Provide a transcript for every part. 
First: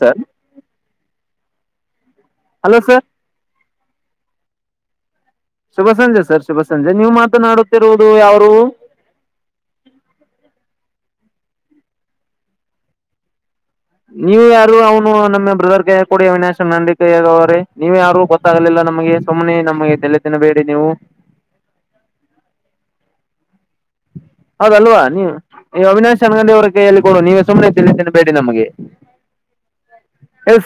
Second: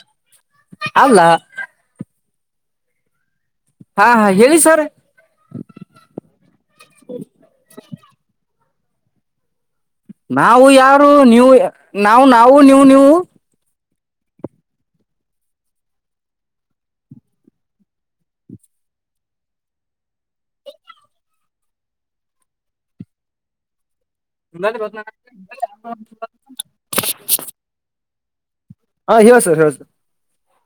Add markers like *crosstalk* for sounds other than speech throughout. sir ಅಲ್ಲ hello sir ಹಾ ಹಾ ಹೇಳಿ ಸರ್ ಶುಭ ಸಂಜೆ ಸರ್ ಶುಭ ಸಂಜೆ ನೀವು ಮಾತನಾಡುತ್ತಿರುವುದು ಯಾವಾರು ನಾವು ಯಾರು ನೀವು ನಾವು ನಾವು ನೀವು ನೀವು ನೀವ ಯಾರು ಅವನು ನಮ್ಮ ಬ್ರದರ್ ಕೈಯ ಕೊಡಿ ಅವಿನಾಶ ನಂಡ ಕೈಯಾಗ ಅವ್ರೀ ನೀವ ಯಾರು ಗೊತ್ತಾಗಲಿಲ್ಲ ನಮಗೆ ಸುಮ್ಮನೆ ನಮಗೆ ತಲೆ ತಿನಬೇಡಿ ನೀವು *inaudible* ಹೌದಲ್ವಾ ನೀ ನೀ ಅವಿನಾಶ್ ಚೆಗಂಡಿ ಅವರ ಕೈಯಲ್ಲಿ ಕೊಡು ನೀವೇ ಸುಮನೆತಿೇ ಬೇಡಿ ನಮಗೆ ಹಾ ಹೇಳ ಸರ್ ಹೇಳ ಸರ್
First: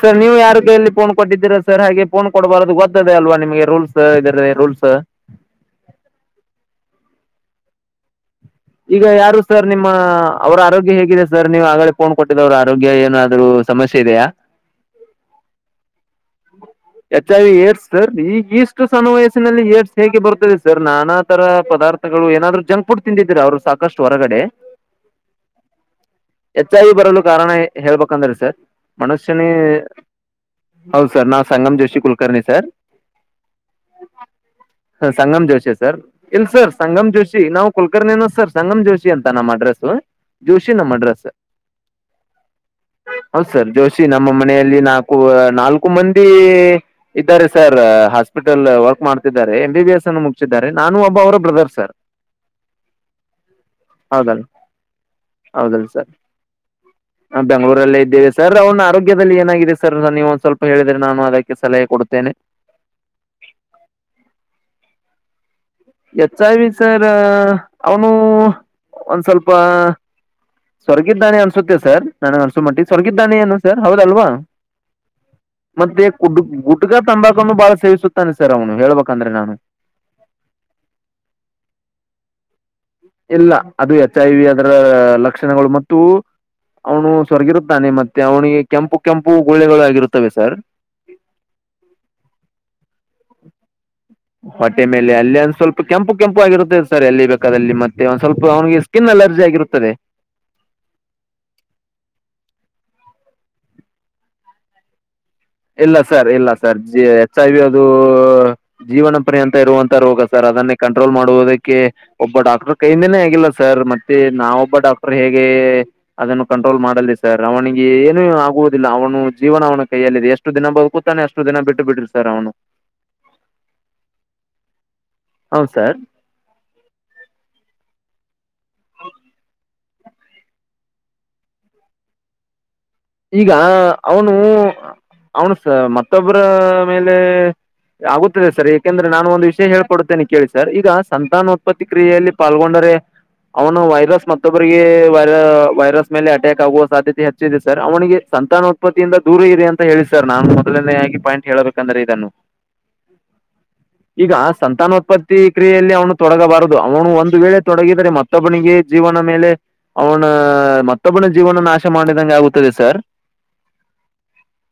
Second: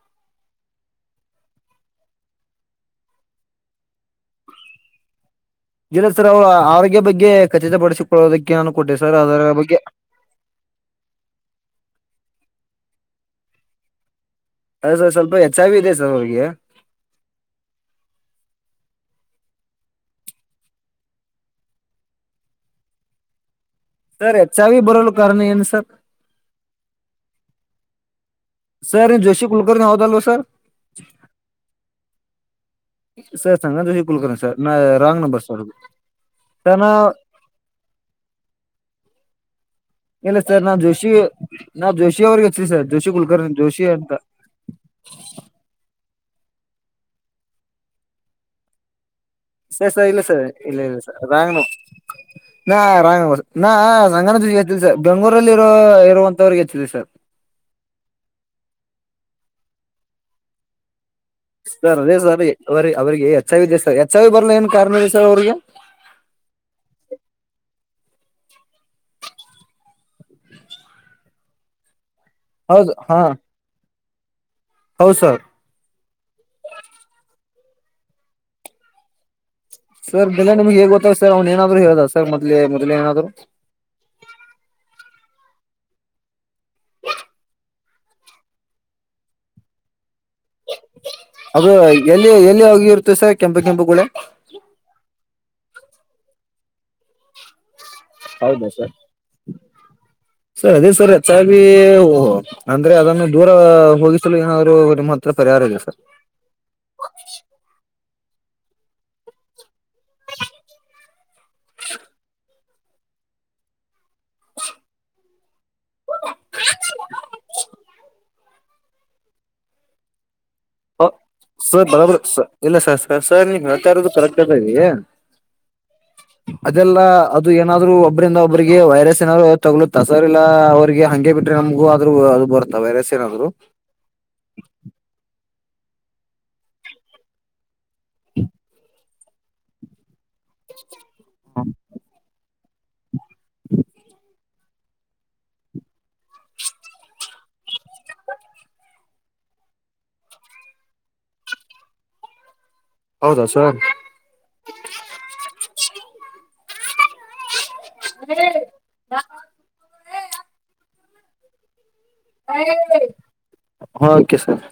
ಸರ್ ನೀವು ಯಾರುೈಲ್ಲಿ ಫೋನ್ ಕೊಟ್ಟಿದ್ದೀರಾ ಸರ್ ಹಾಗೆ ೋನ್ ಕೊಡ್ಬಾರೋದು ಗೊದ ಅಲ್ವಾ ನಿಮಗೆ ರೂಸ್ ಇದ ರೂಲ್ಸ್ ಹ ಲ ಸರ್ ಅವ್ರ ಆರೋಗ್ಯ ಬಗ್ಗೆ ಖಚಿತಪಡಿಸಿಕೊಳ್ಳೋದಕ್ಕೆ ನಾನು ಕೊಟ್ಟೆ ಈಗ ಯಾರು ಅದರ ಸರ್ ಬಗ್ಗೆ ನಿಮ್ಮ ಅವ್ರ ಆರೋಗ್ಯ ಹೇಗಿದೆ ಸರ್ ನೀವು್ ಆಗಲೇ ಫೋನ್ ಕೊಟ್ಟಿದ ಅವರು ಆರೋಗ್ಯ ಏನಾದ್ರೂ ಸಮಸ್ಯೆ ಇದೆಯಾ ಅ ಸರ್ ಸ್ವಲ್ಪ ಹೆಚ್ಚಾಗಿ ಇದೆ ಸರ್ ಅವರಿಗೆ ಎಚ್ ಏರ್ಸ್ತರ್ ಈಗ ಇಷ್ಟು ಸಣವಯಸ್ಸ ಏಸ್ ಹೇಗೆ ಬರುತ್ತದೆ ಸರ್ ನಾನಾ ತರ ಪದಾರ್ಥಗಳು ಏನಾದ್ರು ಜಂಕ್ ಫುಡ್ ತಿಂದಿದ್ರರಿ ಅವ್ರು ಸಾಕು ಸರ್ ಹೊರಗಡೆ ಎಚ್ ಐ ವಿ ಬರಲು ಕಾರಣ ಏನು ಸರ್ ಎಚ್ಐ ಬರಲು ಕಾರಣ ಹೇಳ್ಬೇಕಂದ್ರೆ ಸ ಸರ್ ಮನೋಜ ನೀವು ಜೋಶಿ ಶನಿ ಕುಲಕರ್ಣಿ ಹೌದಲ್ವ ಸರ್ ಹೌದು ಸರ್ ನಾ Sangam Joshi Kulkarni sir sir Sangam Joshi Kulkarni sir ನಾ ಹ ರಾಂಗ್ ನಂಬರ್ ಸಂಗಮ್ ಅದು ಜೋಷಿ ಸರ್ ಇಲ್ ಸರ್ ಸಂಗಮ್ ಜೋಷಿ ನಾವು ಕಲ್ ಅರ್ೇನ ಸರ್ ಸಂಗಮ ಜೋಶಿ ಅಂತ ನಮ್ಮ ಅಡ್ರೆಸ್ ಇಲ್ಲ ಸರ್ ಜೋಶ ನಾ ನಮ್ಮ್ರ ಜೋಶಿ ಸರ್ ನಾ ಜೋಶಿ ಅವ್ರಿಗೆ ಹಚ್ಚಿ ಸರ್ ಜೋಶಿ ಹೌದ ಕುಲಕರ್ಣಿ ಸರ್ ಜೋಶಿ ಅಂತ ನಮ್ಮ ಮನೆಯಲ್ಲಿ ನಾಲ್ಕು ನಾಲ್ಕು ಮಂದಿ ಇದ್ದಾರೆ ಸರ್ ಹಾಸ್ಪಿಟಲ್ ವರ್ಕ್ ಮಾಡ್ A B sir B S sir ಇಲ್ಲ ಅನ್ನು ಸರ್ ಮುಗಿಸಿದ್ದಾರೆ ಇಲ್ಲ ನಾನು ಇಲ್ಲ ಸರ್ ಒಬ್ಬ ಅವರ ರಾಂಗ್ ಬ್ರದರ್ ಸರ್ ನಾ ರಂಗ ನಾ ಹೌದಲ್ ಸಂಂಗಣದ ಎಚ್ಚ್ ಸರ್ ಬೆಂಗ್ೂರಲ್ಲಿ ಇರೋ ಹೌದಲ್ ಸರ್ ಇರುವಂತವ್ರಿಗೆ ಹೆಚ್ಚಿದವಿ ಸರ್ ಬೆಂಗಳೂರಲ್ಲೇ ಇದ್ದೇವೆ ಸರ್ ಅವ್ನ ಆರೋಗ್ಯದಲ್ಲಿ ಏನಾಗಿದೆ ಸರ್ ನೀವು ಒಂದ ಸ್ವಲ್ಪ ಹೇಳಿದ್ರೆ ನಾನು ಅದಕ್ಕೆ ಸಲಹೆ ಸರ್ ಅದೇ ಕೊಡುತ್ತೇನೆ ಸರ್ ಅವ ಅವ್ರಿಗೆ ಎಚ್ ಐ ಇದೆ ಸರ್ ಎಚ್ ಐ ಬರ್ಲ ಏನ್ ಕಾರಣ ಇದೆ ಸರ್ ಅವ್ರಿಗೆ ಹೆಚ್ ಸರ್ ಅವನು ಒಂದ್ ಸ್ವಲ್ಪ ಸ್ವರ್ಗಿದ್ದಾನೆ ಅನ್ಸುತ್ತೆ ಸರ್ ನನಗ್ ಅನ್ಸ ಮಟ್ಟಿ ಹೌದು ಹಾ ಸ್ವರ್ಗಿದ್ದಾನೆ ಏನು ಸರ್ ಹೌದಲ್ವಾ ಹೌದು ಸರ್ ಮತ್ತೆ ಕುಡ್ ಗುಡ್ಗ ತಂಡ ಬಹಳ ಸೇವಿಸುತ್ತಾನೆ ಸರ್ ಅವ್ನು ಹೇಳ್ಬೇಕಂದ್ರೆ ನಾನು ಸ ಅವ್ನ ರೆನಾದ್ರು ಹೇಳದ ಸರ್ ಮದ್ ಇಲ್ಲ ಅದು ಎಚ್ ಐ ವಿ ಅದರ ಲಕ್ಷಣಗಳು ಮ ಅವನು ಸ್ವರ್ಗಿರುತ್ತಾನೆ ಮತ್ತೆ ಅವನಿಗೆ ಕೆಂಪು ಕೆಂಪು ಗೋಳ್ಳೆಗಳು ಆಗರುತ್ತೆ ಅ ಎಲ್ಲಿ ಎಲ್ಲಿ ಹೋಗಿ ಇರ್ತ ಸರ್ ಕೆಂಪು ಕೆಂಪುಗಳ ಹೊಟ್ಟೆ ಮೇಲೆ ಅಲ್ಲಿ ಅಂದ್ ಸ್ವಲ್ಪ ಕೆಂಪು ಕೆಂಪು ಆಗಿರುತ್ತದೆ ಸರ್ ಎಲ್ಲಿ ಬೇಕಾದ ಅಲ್ಲಿ ಮತ್ತೆ ಒಂದ್ ಸ್ವಲ್ಪ ಹೌದಾ ಅವನಿಗೆ ಸರ್ ಸ್ಕಿನ್ ಅಲರ್ಜಿ ಆಗಿರುತ್ತದೆ ಸರ್ ಅದೇ ಸರ್ ಹೆಚ್ಚಾಗಿ ಅಂದ್ರೆ ಅದನ್ನು ದೂರ ಹೋಗಿಸಲು ಏನಾದ್ರು ನಿಮ್ಮ ಹತ್ರ ಪರಿಹಾರ ಇದೆ ಇಲ್ಲ ಸರ್ ಇಲ್ಲ ಸರ್ ಹೆಚ್ ಐ ಬಿ ಅದು ಜೀವನ ಪರಿ ಅಂತ ಇರುವಂತ ರೋಗ ಸರ್ ಅದನ್ನೇ ಕಂಟ್ರೋಲ್ ಮಾಡುವುದಕ್ಕೆ ಒಬ್ಬ ಡಾಕ್ಟರ್ ಕೈಿಂದೇ ಆಗಿಲ್ಲ ಸರ್ ಮತ್ತೆ ನಾವೊಬ್ಬ ಡಾಕ್ಟರ್ ಹೇಗೆ ಅದನ್ನು ಕಂಟ್ರೋಲ್ ಮಾಡಲ್ ಸರ್ ಅವನಿಗೆ ಏನು ಆಗುವುದಿಲ್ಲ ಅವನು ಜೀವನ ಅವನ ಕೈಯಲ್ಲಿದೆ ಎಷ್ಟು ದಿನ ಹ ಬದುಕುತ್ತಾನೆ ಅಷ್ಟು ದಿನ ಬಿಟ್ಟು ಸರ್ ಬಿಡ್ರಿ ಬರಬ ಸ ಅವನು ಇಲ್ಲ ಸರ್ ಸ ಸರ್ ನಿತ ಕರಕ್ತರಿ ಹೌದು ಸರ್ ಅದೆಲ್ಲ ಅದು ಏನಾದ್ರು ಒಬ್ಬ್ರಂದ ಒಬ್ಬ್ರಿಗೆ ವೈರಸ್ ಏನಾದ್ರು ತಗಲ ತಸರಿಲ್ಲ ಅವ್ರರಿಗೆ ಹಂಗೆ ಬಿಟ್ರೆ ನಮಗು ಆದ್ರರು ಅದು ಬರು ಈಗ ಅವನು ಅವನು ಸ ಮತ್ತೊಬ್ಬರ ಮೇಲೆ ಆಗುತ್ತದೆ ಸರ್ ಾಕೆಂದ್ರೆ ನಾನು ಒಂದು ವಿಷಯ ಹೇಳ್ಕಡುತ್ತತೇನೆ ಕೇಳಿ ಸರ್ ಈಗ ಸಂತಾನ ಉತ್ಪತ್ತಿ ಕ್ರಿಯೆಯಲ್ಲಿ ಪಾಲ್ಗೊಂಡರೆ ಅವನು ವೈರಸ್ ಮತ್ತು ಮತ್ತೊಬರಿಗೆ ವೈ ವೈರಸ್ ಮೇಲೆ ಅಟ್ಯಾಕ್ ಆಗುವ ಸಾಧ್ಯತೆ ಹೆಚ್ಚಿದ ಸರ್ ಅವನಿಗೆ ಸಂತಾನೋತ್ಪತ್ತಿಯಿಂದ ದೂರ ಇರಿ ಅಂತ ಹೇಳಿ ಸರ್ ನಾನು ಮೊದಲಿಂದ ಹಾಗಿ ಪಾಯಿಂಟ್ ಹೇಳಬೇಕಂದ್ರೆ ಇದನ್ನು ಹೌದಾ ಸುರ ಈಗ ಸಂತಾನೋತ್ಪತ್ತಿ ಕ್ರಿಯೆಯಲ್ಲಿ ಅವನು ತೊಡಗಬಾರದು ಅವನು ಒಂದು ವೇಳೆ ತೊಡಗಿದರೆ ಮತ್ತೊಬ್ಬನಿಗೆ ಜೀವನ ಮೇಲೆ ಅವನ ಮತ್ತೊಬ್ಬನ ಜೀವನ ನಾಶ ಮಾಡಿದ ಸರ್ ಓಕೆ ಸರ್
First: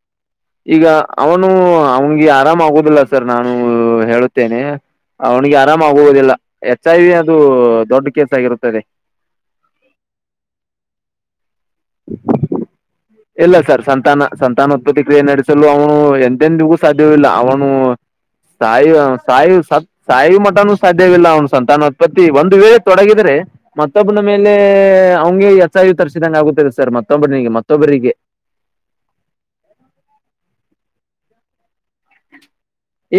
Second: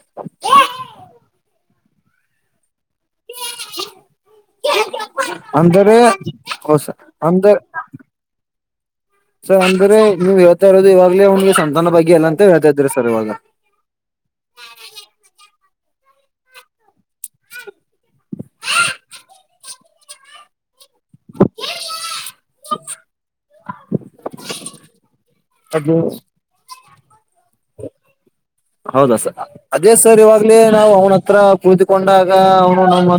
ಈಗ ಅವನು ಅವನ್ಿಗೆ ಆರಾಮ ಆಗೋುದಿಲ್ಲ ಸರ್ ನಾನು ಹೇಳುತ್ತೇನೆ ಅವನಿಗೆ ಅಂದರೆ ಆರಾಮಾಗುವುದಿಲ್ಲ ಹೌ ಎಚ್ ಸರ್ ಐ ವಿ ಅದು ದೊಡ್ ಕೇಸ ಆಗಿರುತ್ತದೆ ಸೊ ಅಂದ್ರೆ ನೀವು ಹೇಳ್ತಾ ಇರೋದು ಇವಾಗಲೇ ಅವ್ಿಗೆ ಸಂತಾನ ಬಗ್ಗೆ ಎಲ್ಲ ಅಂತ ಹೇತಾ ಇದ್ರರಿ ಇಲ್ಲ ಸರ್ ಸಂತಾನ ಸಂತಾನೋತ್ಪತ್ತಿಕ್ರಿಯೆ ನಡೆಸಲು ಅವನು ಎಂದೆಂದಿಗೂ ಸಾಧ್ಯವವಿಲ್ಲ ಅವನು ಸಾಯ ಸಾಯ ಸಾಯಿ ಮಠಾನ ಸಾಧ್ಯವಿಲ್ಲ ಅವನು ಸಂತಾನತ್ಪತ್ತಿ ಒಂದು ವೇಳೆ ತೊಡಗಿದ್ರೆ ಮತ್ತೊಬ್ನ ಮೇಲೆ ಅವಿಗೆ ಅದು ತರಿಸಿದಂ ಆತ್ತ ಸರ್ತ್ತೆ ಹೌದಾ ಸರ್ ಅದೇ ಸರ್ ಇವಾಗ್ಲೇ ನಾ ಅವನ ಹತ್ರ ಕುಳಿದುಕೊಂಡಾಗ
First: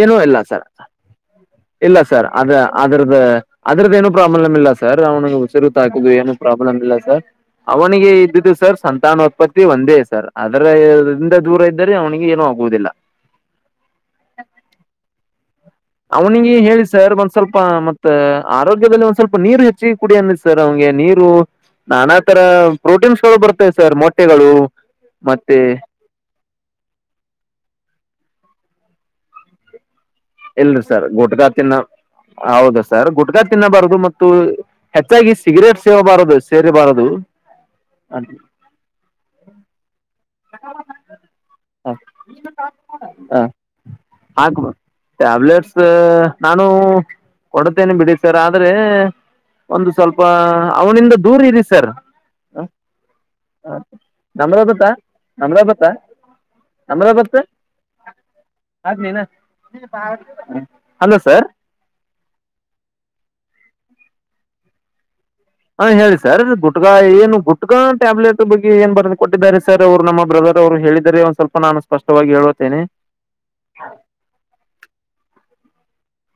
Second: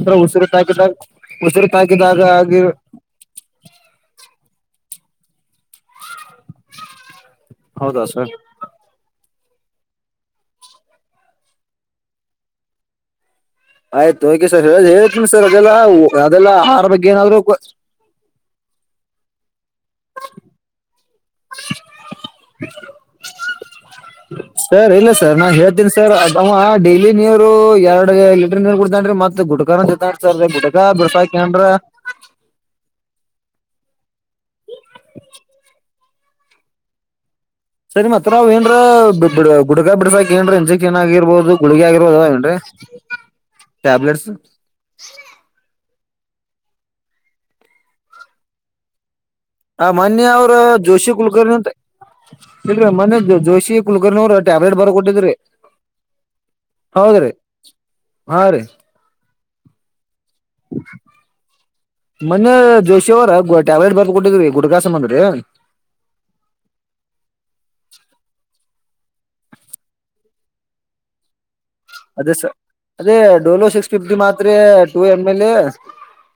ಏನೂ ಇಲ್ಲ ಸರ್ ಉಸಿರು ಇಲ್ಲ ತಾಕಿದಾಗ ಸರ್ ಅದ ಆಗಿ ಅದ್ರದ್ದ ಅದ್ರದ ಏನು ಪ್ರಬ್ ಪ್ರಾಬ್ಲಮ್ ಇಲ್ಲ ಸರ್ ಅವ್ನಿಗೆ ಉಸಿರುತ ಹಾಕುದು ಏನು ಪ್ರಾಬ್ಲಮ್ ಇಲ್ಲ ಸರ್ ಅವನಿಗೆ ಇದ್ದುದು ಸರ್ ಸಂತಾನ ಉತ್ಪತ್ತಿ ಒಂದೇ ಸರ್ ಅದರಂದ ದೂರ ಇದ್ದರೆ ಅವನಿಗೆ ಏನುೂ ಆಗುವುದಿಲ್ಲ ಆಯ್ತು ಓಕೆ ಸರ್ ಹೇತೀನಿ ಸರ್ ಅದೆಲ್ಲ ಅದೆಲ್ಲ ಅವನಿಗೆ ಹೇಳಿ ಆಹಾರ ಬಗ್ಗೆ ಸರ್ ಒಂದ್ ಸ್ವಲ್ಪ ಏನಾದ್ರು ಮತ್ತತ್ ಆರೋಗ್ಯದಲ್ಲಿ ಒಂದ್ ಸ್ವಲ್ಪ ನೀರು ಹೆಚ್ಚ ರುಚಿ ಕುಡಿ ಅನ್ನ್ ಸರ್ ಅವಿಗೆ ನೀರು ನಾನಾ ತರ ಪ್ರೋಟೀನ್ಸ್ಗಳು ಬರ್ತವೆ ಸರ್ ಮೊಟ್ಟೆಗಳು ಸರ್ ಇಲ್ಲ ಸರ್ ನಾ ಮತ್ತೆ ಹೇಳ್ತೀನಿ ಸರ್ ಅದ್ ಅವ ಡೈಲಿ ನೀರು ಎರಡು ಲೀಟರ್ ನೀರ್ ಕುಡ್ತಾರಿ ಮತ್ ಗುಡ್ಕಾನ ಜೊ ಇಲ್ ಸರ್ ಗುಟ್ಕಾತಿನ ಹೌದ ಸರ್ ಗುಟ್ಕಾತಿ ತಿನ್ನಬಾರದು ಮತ್ತು ಹೆಚ್ಚಾಗಿ ಸಿಗರೇಟ್ ಸೇವಬಾರದು ಸೇರಿಬಾರದು ಸರಿ ಮತ್ತ ನಾವ್ ಏನ್ರ ಬಿ ಗುಡಗ ಬಿಡ್ಸ ಏನ್ರೀ ಇಂಜೆಕನ್ ಆಗಿರ್ಬೋದು ಗುಳಿಗೆ ಆಗಿರ್ಬೋದದ ಏನ್ರೀ ಆಯ್ತು ಬಿಡು ಟ್ಯಾಬ್ಲೆಟ್ ನಾನು ಕೊಡತೇನೆ ಬಿಡಿ ಸರ್ ಆದ್ರೆ ಆ ಒಂದು ಸ್ವಲ್ಪ ಮೊನ್ನೆ ಅವ್ನಿಂದ ದೂರ ಇರಿ ಸರ್ ಇವರೇ ಮೊನೆ ಜೋಶಿ ಕುಲಕರ್ಣಿ ಅವರು ಟ್ಯಾಬ್ಲೆಟ್ ಬರ ಅಮ್ರಾಬತ್ತ ಹೌದ್ರಿ ಅಮ್ರಾಬತ್ತ ಹಾ ಆ್ಮನಾ *unintelligible* ಮನ್ನೆ ಜೋಶ ಅವರ ಗ ಟ್ಯಾಬ್ಲೆಟ್ ಬರ್ ಕೊಟ್ಟಿದ್ರಿ ಗುಡಗಾಸಸಂದ್ರೀ ಹಾ ಹೇಳಿ ಸರ್ ಗುಟ್ಗಾ ಏನು ಗುಟ್ಕಾ ಟ್ಯಾಬ್ಲೆಟ್ ಬಗ್ಗೆ ಏನ್ ಬರ ಕೊಟ್ಟಿದ್ದಾರೆ ಸರ್ ಅವ್ರು ನಮ್ಮ ಬ್ರದರ್ ಅವರು ಹೇಳಿದಿದ್ದಾರೆ ಒಂದ್ ಸ್ವಲ್ಪ ನು ಅದೇ ಅದೇ ಡೋಲೋ ಸಿಕ್ಸ್ ಫಿಫ್ಟಿ ಮಾತ್ ಟೂ ಎಮ್ ಎಲ್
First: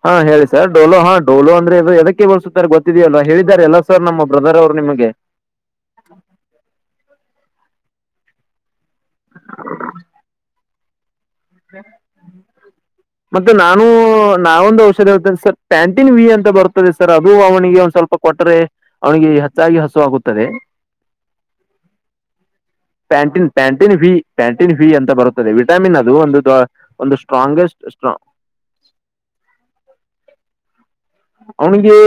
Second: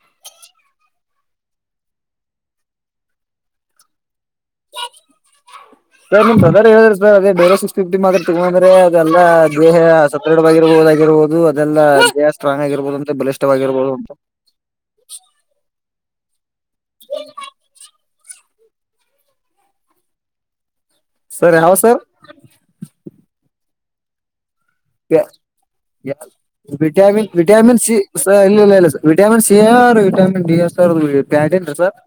ಹಾ ಹೇಳಿ ಸರ್ ಡೋಲೋ ಹಾ ಡೋಲೋ ಅಂದ್ರೆದು ಅದಕ್ಕೆ ಬೋಸುತ್ತತಾರೆ ಗೊತ್ತಿದ್ಯಲ್ಲ್ಲ ಹೇಳಿದಿದ್ದಾರೆ ಎಲ್ಲಾ ಸರ್ ನಮ್ಮ ಬ್ರದರ್ ಅವರು ನಿಮಗೆ ಸರ್ ನಿಮ್ ಬದರ್ ಹೇಳಿದ್ರ ಸರ್ ಅದೇ ಬೇರೆ ಸಿಕ್ಸ್ ಫಿಫ್ಟಿ ಮಾತ್ರ ತಗ ಅಂದ್ರೆ ಲ್ಲ ದೇಹ ಸದೃಢವಾಗಿರಬಹುದುಾಗಿರಬಹದು ಮತ್ತೆ ನಾನು ಬಲಿಷ್ಠವಾಗಿರ್ಬಹುದು ಅಂತ ನಾವೊಂದು ಔಷಧಿ ಹ ಪ್ಯಾಂ ಹಟ್ಟನ್ ವಿ ಅಂತ ಬರ್ತ್ತದೆ ಸರ್ ಅದು ಅವನಿಗೆ ಒಂದ್ ಸ್ವಲ್ಪ ಕೊಟ್ಟರೆ ಅವನಿಗೆ ಹೆಚ್ಚಾಗಿ ಹಸು ಆಾಗುತ್ತದೆ ಸರ್ ಯಾವ ಸರ್ ಪ್ಯಾಂಟಿನ್ ಪ್ಯಾಂಟಿನ್ ಫೀ ಪ್ಯಾಂಟಿನ್ ಫೀ ಅಂತ ಬರುತ್ತದೆ ವಿಟಾಮಿನ್ ಅದು ಒಂದು ದೊ- ಒಂದು ವಿಟಾಮಿನ್ ವಿಟಾಮಿನ್ ಸಿ ಸ್ಟ್ರಾಂಗೆಸ್ಟ್ ಇಲ್ಲ ಇಲ್ಲ ಇಲ್ಲ ವಿಟಾಮಿನ್ ಸಿ ಆರು ವಿಟಾಮಿನ್ ಡಿ ಎ ಅವ್ನಿಗೆ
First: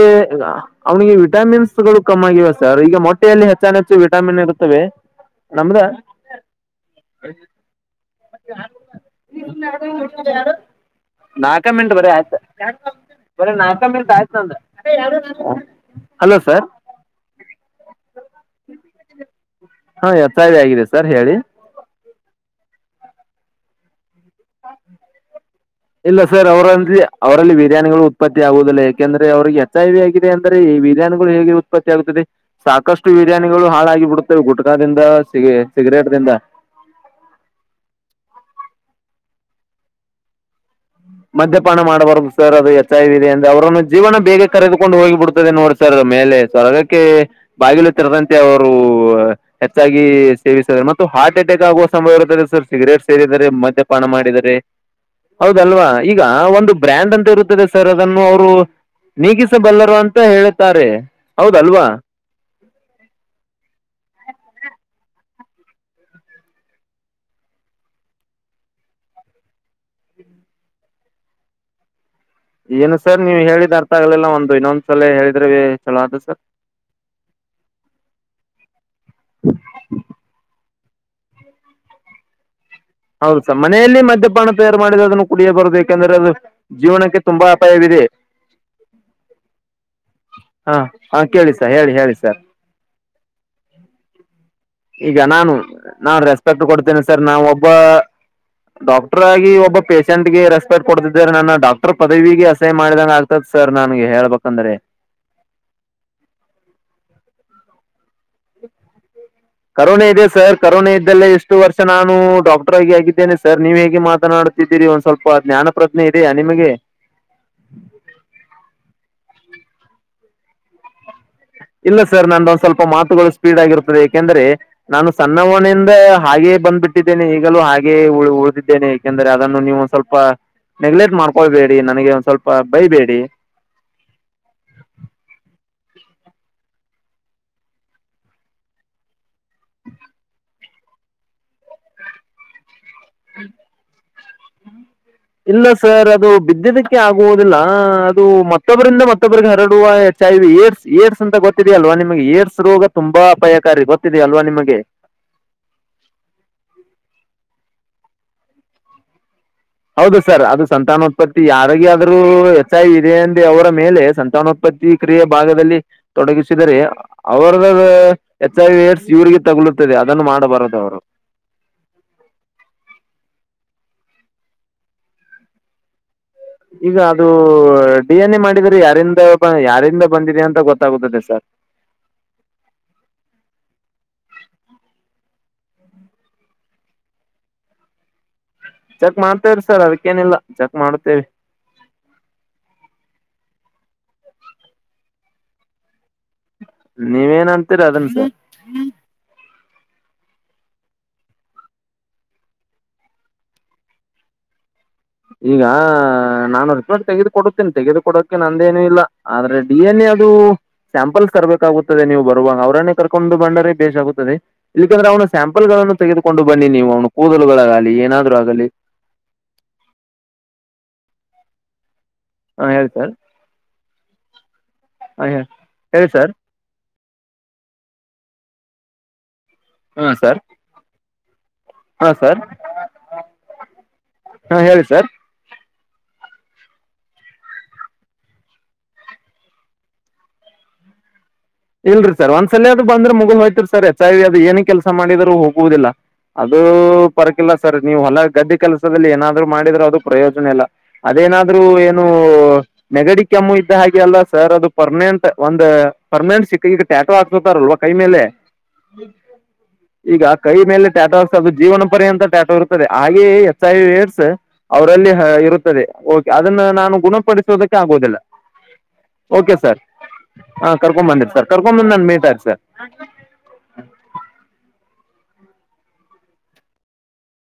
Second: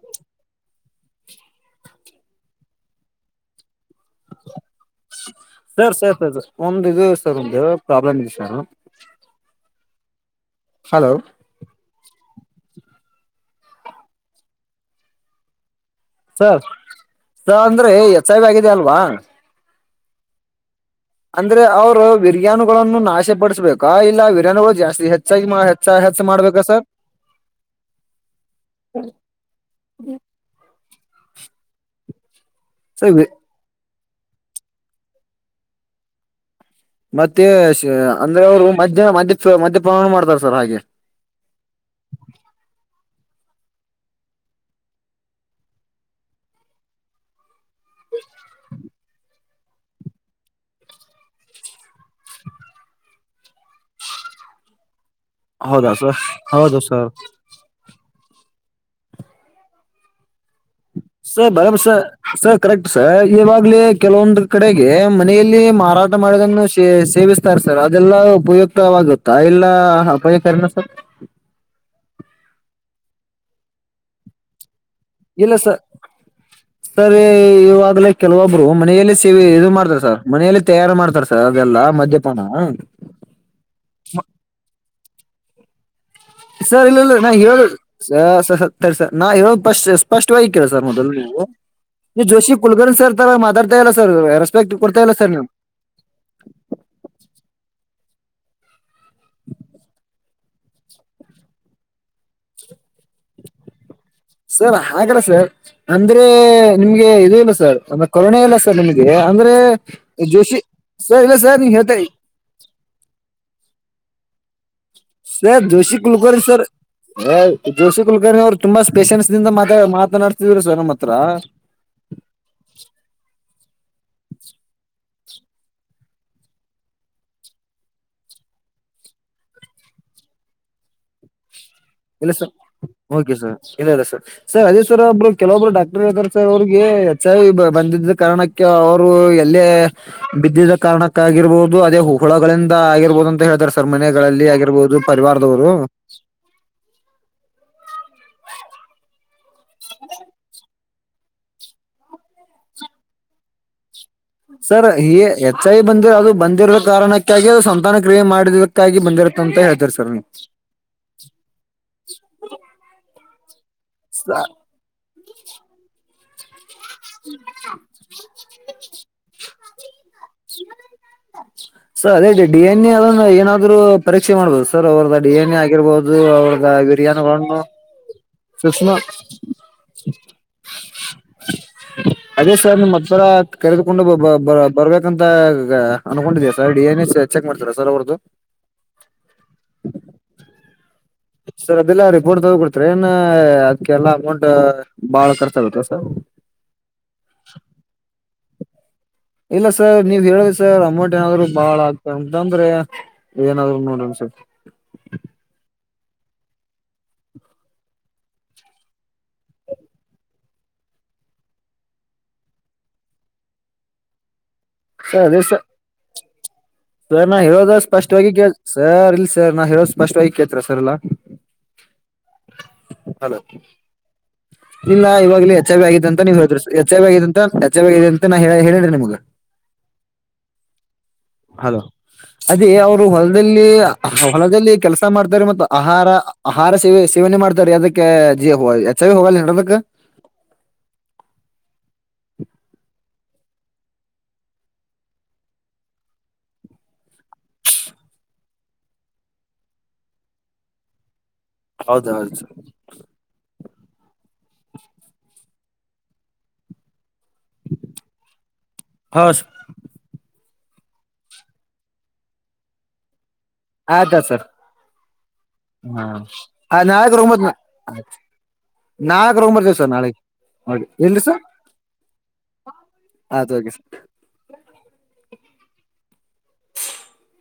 ಅವ್ನಿಗೆ ವಿಟಾಮಿನ್ಸ್ಗಳು ಕಮ್ಮ ಆಗಿವೆ ಸರ್ ಈಗ ಮೊಟ್ಟೆಯಲ್ಲಿ ಹೆಚ್ಚ ವಿಟಾಮಿನ್ ಇರುತ್ತವೆ ನಮ್ದ ದ *unintelligible* ಸರ್ ಪ್ರಾಬ್ಲಮ್ ಇದೆ ಸರ್ ಯಾರು ಹಲೋ ನಾಲ್ಕ ಮಿನಟ್ ಬರೀ ಆಯ್ತ ಬರ ನಾಲ್ಕ ಮೇಲೆ ತಯ್ತ್ನ ಸ ಸ ಅಂದ್ರೆ ಎಚ್ ಐ ಆಗಿದೆ ಅಲ್ವಾ ಹ ಎತ್ತಾಯಿ ಆಗಿದೆ ಸರ್ ಹೇಳಿ ಅಂದ್ರೆ ಅವ್ರು ಬವಿರ್ಯಾನುಗಳನ್ನು ನಾಶ ಪಡಿಸಬೇಕಾ ಇಲ್ಲ ವಿರಿರ್ಯಾನಿಗಳು ಜಾಸ್ತಿ ಹೆಚ್ಚಾಗಿ ಹೆಚ್ಚ ಇಲ್ಲ ಹೆಚ್ಚ ಸರ್ ಮಾಡ್ಬೇಕಾ ಅವರಂದ ಅವರಲ್ಲಿ ವೀರ್ಯಾಣುಗಳು ಉತ್ಪತ್ತಿ ಆಗುವುದಿಲ್ಲ ಯಾಕೆಂದ್ರೆ ಅವ್ರಿಗೆ ಎಚ್ ಐ ವಿ ಆಗಿದೆ ಅಂದ್ರೆ ಈ ವೀರ್ಯಾಣುಗಳು ಹೇಗೆ ಉತ್ಪತ್ತಿ ಆಗುತ್ತದೆ ಸಾಕಷ್ಟು ಸರ್ ವೀರ್ಯಾಣುಗಳು ಹಾಳಾಗಿಬೆ ಗುಟಕದಿಂದ ಸಿಗ ಸಿಗರೇಟ್ ದಿಂದ ಮತ್ತೆ ಅಂದ್ರೆ ಅವ್ರು ಮಧ್ಯ ಮಧ್ಯ ಮದ್ಯಪನ ಮಾಡ್ತಾರ ಸರ್ ಹಾಗೆ ತ ಇದಿದೆ ಅಂದ ಅವ್ರನ್ನು ಜೀವನ ಬೇಗ ಕರೆದುಕೊಂಡು ಹೋಗಿಬ ಬಿಡ್ತದೆ ನೋಡ್ಸರ್ ಮೇಲೆ ಸ್ವರ್ಗಕ್ಕೆ ಬಾಗಿಲು ತೆರದಂತೆ ಅವರು ಹೆಚ್ಚಾಗಿ ಸೇವಿಸರೆ ಮತ್ತು ಹಾರ್ಟ್ ಅಟ್ಯಾಕ್ ಆಗುವ ಸಮಯ ಇರುತ್ತದೆ ಸರ್ ಸಿಗರೇಟ್ ಸೇರಿದರೆ ಮದ್ಯಪಾನ ಮಾಡಿದರೆ ಹೌದಲ್ವಾ ಹೌದಾ ಸರ್ ಈಗ ಒಂದು ಹೌದು ಸರ್ ಬ್ರ್ಯಾಂಡ್ ಅಂತ ಇರುತ್ತದೆ ಸರ್ ಅದನ್ನು ಅವರು ನೀಗಸ ಬಲ್ಲರ ಅಂತ ಹೇಳುತ್ತ ಸ ಬರಬಸ ಸ ಕರೆಕ್ಟ್ ಸರ್ ಈವಾಗ್ಲೇ ಕೆಲವೊಂದು ಕಡೆಗೆ ಮನೆಯಲ್ಲಿ ಲ್ಲಿ ಮಾರಾಟ ಮಾಡೋುದನ್ನು ಸೇವಿಸ್ತಾರೆ ಸರ್ ಅದೆಲ್ಲ ಉಪಯುಕ್ತವಾಗುತ್ತಾ ಎಲ್ಲ ಉಪಯುಕ್ತ *inaudible* ಏನು ಸರ್ ನೀವ್ ಹೇಳಿದ್ ಅರ್ಥ ಆಗ್ಲಿಲ್ಲ ಒಂದು ಇನ್ನೊಂದು ಸಲ ಹೇಳಿದ್ರೆ ಇಲ್ಲ ಸ ಚಲೋ ಆಯ್ತು ಸರ್ ಸರಿ ಇವಾಗಲ ಕೆಲವೊಬ್ ಮನೆಯಲ್ಲಿ ಸೇವೆ ಇದು ಮಾಡ್ತಾರ ಸರ್ ಮನೆಯಲ್ಲಿ ತಯಾರು ಮಾಡ್ತಾರ ಸರ್ ಅವೆಲ್ಲಾ ಮದ್ಯಪಾನ ಹೌದಸಾ ಮನೆಯಲ್ಲಿ ಮದ್ಯಪಾನ ತಯಾರು ಮಾಡಿದ ಅದನ್ನು ಕುಡಿಯೇ ಬರ್ಬೇಕು ಸರ್ ಇ ಇ ನಾ ಹೇಳ ಸರಿ ಸರ್ ನಾ ಹೇಳ ಸ್ ಸ್ಪಷ್ಟವಾಗಿ ಕೇಳ ಹಾ ಸರ್ ಮೊದ ಹಾ ನೀವು ಕೇಳಿ ಸರ್ ಹೇಳಿ ಹೇಳಿ ನೀವು ಸರ್ ಜೋಶಿ ಕುಲ್ಗರ್ಣ್ ಸರ್ ತರ ಮಾತಾಡ್ತಾ ಇಲ್ಲ ಸರ್ ರೆಸ್ಪೆಕ್ಟ್ ಕೊಡ್ತಾ ಇಲ್ಲ ಸರ್ ನೀವು ನಾನ್ ರೆಸ್ಪೆಕ್ಟ್ ಕೊಡ್ತೇನೆ ಸರ್ ನಾ ಒಬ್ಬ ಡಾಕ್ಟರ್ ಆಗಿ ಒಬ್ಬ ಪೇಷಂಟ್ ರೆಸ್ಪೆಕ್ಟ್ ಕೊಡ್ತಿದ್ದಾರೆ ನನ್ನ ಡಾಕ್ಟರ್ ಪದವಿಗೆ ಅಸಹನ್ ಮಾಡಿದಾಗ ಆಗ್ತದೆ ಸರ್ ನನಗೆ ಹೇಳ್ಬೇಕಂದ್ರೆ ಸರ್ ಹಾಗಲ್ಲ ಸರ್ ಅಂದ್ರೆ ನಿಮ್ಗೆ ಇದ ಇಲ್ಲ ಸರ್ತ್ತೆ ಕೊರೋನ ಇಲ್ಲ ಸರ್ ನಿಮಗೆ ಅಂದ್ರೆ ಕರೋನ ಇದೆ ಸರ್ ಜೋಶಿ ಕರೋನಾ ಸರ್ ಇದ್ದಲ್ಲೆ ಇಲ್ಲ ಎಷ್ಟು ಸರ್ ನೀವ್ ವರ್ಷ ಹೇಳ್ತಾ ನಾನು ಡಾಕ್ಟರ್ ಆಗಿ ಆಗಿದ್ದೇನೆ ಸರ್ ನೀವ್ ಹೇಗೆ ಮಾತ ೀರಿ ಒಂದ್ ಸ್ವಲ್ಪ ಸರ್ ಜ್ಞಾನ ಜೋಶಿ ಪ್ರಜ್ಞೆ ಇದದೆೆಯಾ ಕುಲಕರ್ಣಿ ಸರ್ ನಿಮಗೆ ಜೋಶಿ ಕುಲ್ಕರ್ಣಿ ಅವ್ರು ತುಂಬಾ ಸ್ಪೆಷನ್ಸ್ ದಿಂದ ಮಾತ ಮಾತನಾಡಡ್ತಿದ್್ರರು ಸ್ವ ನಮ್ಮ ಹತ್ರ ಇಲ್ಲ ಸರ್ ನಂದೊಂದ್ ಸ್ವಲ್ಪ ಮಾತುಗಳು ಸ್ಪೀಡ್ ಆಗಿರ್ತ್ತೆ ಯಾಕೆಂದ್ರೆ ನಾನು ಸಣ್ಣ ಮನೆಯಿಂದ ಹಾಗೇ ಬಂದ್ಬಿಟ್ಟಿದ್ದೇನೆ ಈಗಲೂ ಹಾಗೇ ಉಳಿದಿದ್ದೇನೆ ಯಾಕೆಂದ್ರೆ ಅದನ್ನು ನೀವು ಸ್ವಲ್ಪ ನೆಗ್ಲೆಕ್ಟ್ ಮಾಡ್ಕೊಳ್ಬೇಕೇು ಇಲ್ಲ ಸರ್ ಓಕೆ ಸರ್ ಇಲ್ಲ ಇಲ್ಲ ಸರ್ ಸರ್ ಅದೇಶ್ವರ್ ಒಬ್ರು ಕೆಲವೊಬ್ರು ಡಾಕ್ಟರ್ ರ್ ಸರ್ ಅವಿಗೆ ಎಚ್ಾಗಿ ಬಂದಿದ್ದ ಕಾರಣಕ್ಕೆ ಅವರು ಎಲ್ಲೇ ಬಿದ್ದಿದ್ದ ಕಾರ ಕಾರಣಕ್ಕ ಆಗಿರ್ಬಹುದು ಅದೇ ಹುಗಳಿಂದ ಆಗಿರ್ಬಹುದು ಅಂತ ಹೇಳ್ತಾರೆ ಸರ್ ಮನೆಗಳಲ್ಲಿ ಆಗಿರ್ಬಹುದು ಇಲ್ಲ ಪರಿವಾರದವರು ಸರ್ ಅದು ಬಿದ್ದಿದ್ದಕ್ಕೆ ಆಗುವುದಿಲ್ಲ ಅದು ಮತ್ತೊಬ್ಬರಿಂದ ಮತ್ತೊಬ್ಬ್ರಿಗೆ ಹರಡ ಏಡ್ಸ್ ಏಡ್ಸ್ ಅಂತ ಗೊತ್ತಿದೆಯ ಅಲ್ವಾ ನಿಮಗೆ ಏಡ್ಸ್ ರೋಗ ತುಂಬಾ ಅಪಾಯಕಾರಿ ಗೊತ್ತ ಸರ್ ಈ ಎಚ್ ಐ ಬಂದಿರ ಅದು ಬಂದಿರದ ಕಾರಣಕ್ಕೆ ಾಗಿ ಅ ಸಂತಾನ ಕ್ರಿಯೆ ಮಾಡದಕ್ಕಾಗಿ ಬಂದಿರುತ್ತೆ ಹೌದು ಸರ್ ಅದು ಸಂತಾನೋತ್ಪತ್ತಿ ಯಾರಗ ಆದ್ರೂ ಹೆಚ್ಚಾಗಿ ಇದೆ ಅಂದ ಅವರ ಮೇಲೆ ಸಂತಾನೋತ್ಪತ್ತಿ ಕ್ರಿಯೆ ಭಾಗದಲ್ಲಿ ತೊಡಗಿಸಿದರೆ ಅವ್ರದ ಎಚ್ ಐ ಏಡ್ಸ್ ಇವ್ರಿಗೆ ತಗುಲುತ್ತದೆ ಅದನ್ನು ಮಾಡಬಾರದು ಅವರು ಸರ್ ಅದೇ ಡಿ ಎನ್ ಎ ಅದನ್ನ ಏನಾದ್ರು ಪರೀಕ್ಷೆ ಮಾಡ್ಬೋದು ಸರ್ ಅವ್ರದ ಡಿ ಎನ್ ಎ ಆಗಿರ್ಬಹುದು ಅವ್ರದ ಈಗ ಅದು ವಿರಿಯಾನುಗಳನ್ನು ಡಿ ಎನ್ ಎ ಮಾಡಿ ಬೇರೆ ಸೂಕ್ಷ್ಮ ಯಾರಿಂದ ಯಾರಿಂದ ಬಂದಿದೆ ಅಂತ ಗೊತ್ತಾಗುತ್ತದೆ ಸರ್ ಕರೆಕೊಂಡು ಬರ್ಬೇಕಂತ ಅನ್ಕೊಂಡಿದ sir D N S check ಮಾಡ್ತಾರಾ ಸರ್ ಅವ್ರದ್ದು ಚೆಕ್ ಮಾಡ್ತೇವ್ರಿ ಸರ್ ಅದಕ್ಕೇನಿಲ್ಲ ಚೆಕ್ ಮಾಡ್ತೇವ ಅದೆಲ್ಲ ರೀ ಪೂರ್ ತಗೊ ಕೊಡ್ತರರಿ ಏನ್ ಅದಕ್ಕೆಲ್ಲಾ ಅಮೌಂಟ್ ಬಾಳ ಖರ್ಚ ಆಗತ್ತ ಸ ನೀವೇನ ಅಂತೀರ ಅದನ್ಸ ಇಲ್ಲ ಸರ್ ನೀವ್ ಹೇಳಿದ ಸರ್ ಅಮೌಂಟ್ ಏನಾದ್ರು ಬಾಳ ಆಗ್ತ ಅಂತ ಅಂದ್ರೆ ಏನಾದ್ರು ನೋಡ ಸರ್ ಈಗ ನಾನು ರಿಪೋರ್ಟ್ ತೆಗೆದುಕ ಕೊಡುತ್ತೇನೆ ತೆಗೆದು ಕೊಡೋಕೆ ನಂದೇನನು ಇಲ್ಲ ಆದ್ರೆ ಡಿ ಎನ್ ಎ ಅದು ಸ್ಯಾಂಪಲ್ಸ್ ಕರ್ಬೇಕಾಗುತ್ತದೆ ನೀವು ಬರುವಾಗ ಅವರನ್ನೇ ಕರ್ಕೊಂಡು ಬಂಡರೆ ಬೇ್ ಆಗುತ್ತದೆ ಇಲ್ಲಿಾಂದ್ರೆ ಸರ್ ಅವನ ಅದೇ ಸರ್ ಸ್ಯಾಂಪಲ್ ಗಳನ್ನು ತೆಗೆದು ಸರ್ ನಾ ಹೇಳೋದ ಸ್ಪಷ್ಟವಾಗಿ ಕ ಆಗಲಿ ಸರ್ ಇಲ್ ಸರ್ ನಾ ಹೇಳ ಫಷ್ಟಟ್ ಐಕ್ಯ ಹತ್ರ ಸರ್ಲ್ಲ ಹಾಂ ಹೇಳಿ ಸರ್ ಅಲ ಇಲ್ಲ ಹಾಂ ಇವಾಗ್ಲ ಹೆಚ್ಚಾವ ಆಗಿದೆ ಹೇಳಿ ಅಂತ ಸರ್ ನೀವ್ ಹೇಳ್ರರು ಹೆಚ್ಚೆ ಬಿದೆ ಅಂತ ನಚ್ಚೆ ಬಿದೆ ಅಂತ ನಾ ಹೇಳ ಹೇಳನ್್ರಿ ನಿಮ್ಗ ಹ್ಮ ಸರ್ ಹದು ಹಾಂ ಸರ್ ಅದೇ ಅವರು ಹೊಲದಲ್ಲಿ ಹಾಂ ಹೊಲದಲ್ಲಿ ಹೇಳಿ ಸರ್ ಕೆಲಸ ಮಾಡ್ತಾರೆ ಮತ್ತ ಆಹಾರ ಆಹಾರ ಸೇವೆ ಸೇವನೆ ಮಾಡ್ತಾರೆ ಅದಕ್ಕೆ ಜ ಯಚ್ಚಾವ ಹೋಗಲ್ಲ ನಡದಕ್ *inaudible* ಇಲ್ರರಿ ಸರ್ ಒಂದ್ಸಲ ಅದು ಬಂದ್ರೆ ಮುಗುಲ್ ಹೋಯ್ತರಿ ಸರ್ ಎಚ್ ಅ್ ಏನ ಕೆಲಸ ಮಾಡಿದ್ರರು ಹೋಗುವುದಿಲ್ಲ ಅದು ಪರಕಿಲ್ಲ ಸರ್ ನೀವು್ ಹೊಲ ಗದ್ದೆ ಕೆಲ್ಸದಲ್ಲಿ ಏನಾದ್ರು ಮಾಡಿದ್ರರು ಅದು ಪ್ರಯೋಜನ ಇಲ್ಲ ಅದೇನಾದ್ರೂ ಏನು ಹೌದೌದು ನೆಗಡಿ ಕೆಮ್ಮು ಇದ್ದ ಹಾಗೆ ಅಲ್ಲ ಸರ್ ಅದು ಪರ್ಮನೆಂಟ್ ಒಂದು ಪರ್ಮನೆಂಟ್ ಸಿಕ್ಕ ಈಗ ಟ್ಯಾಟೋ ಹಾಕ್ತತಾರಲ್ವಾ ಕೈ ಮೇಲೆ ಹೌ ಈಗ ಕೈ ಮೇಲೆ ಟ್ಯಾಟೂ ಆತ ಅದು ಜೀವನ ಪರ್ಯಂತ ಟಾಟೋ ಇರುತ್ತದೆ ಹಾಗೆಯೆ ಸೈ್ ಏಡ್ಸ್ ಆಯ್ತಾಯ್ತು ಸರ್ ಅವರಲ್ಲಿ ಇರುತ್ತದೆೆ ಅದನ್ನ ನಾನು ಗುಣಪಡಿಸೋದಕ್ಕೆ ಆಗೋುದಿಲ್ಲ ನಾಕ ರೋಗಂಬರ್ತೇ ಸ ನಾಳೆ ನೋಡಿ ಕೊಂಡ್ ಬಂದಿರ್ ಸರ್ ಕರ್ಕೊಂಡ್ ಬಂದ್ ಮೀಟ ಹಾಗೆ ಸರ್ ಆಯ್ತು ಓಕೆ ಸರ್ *inaudible*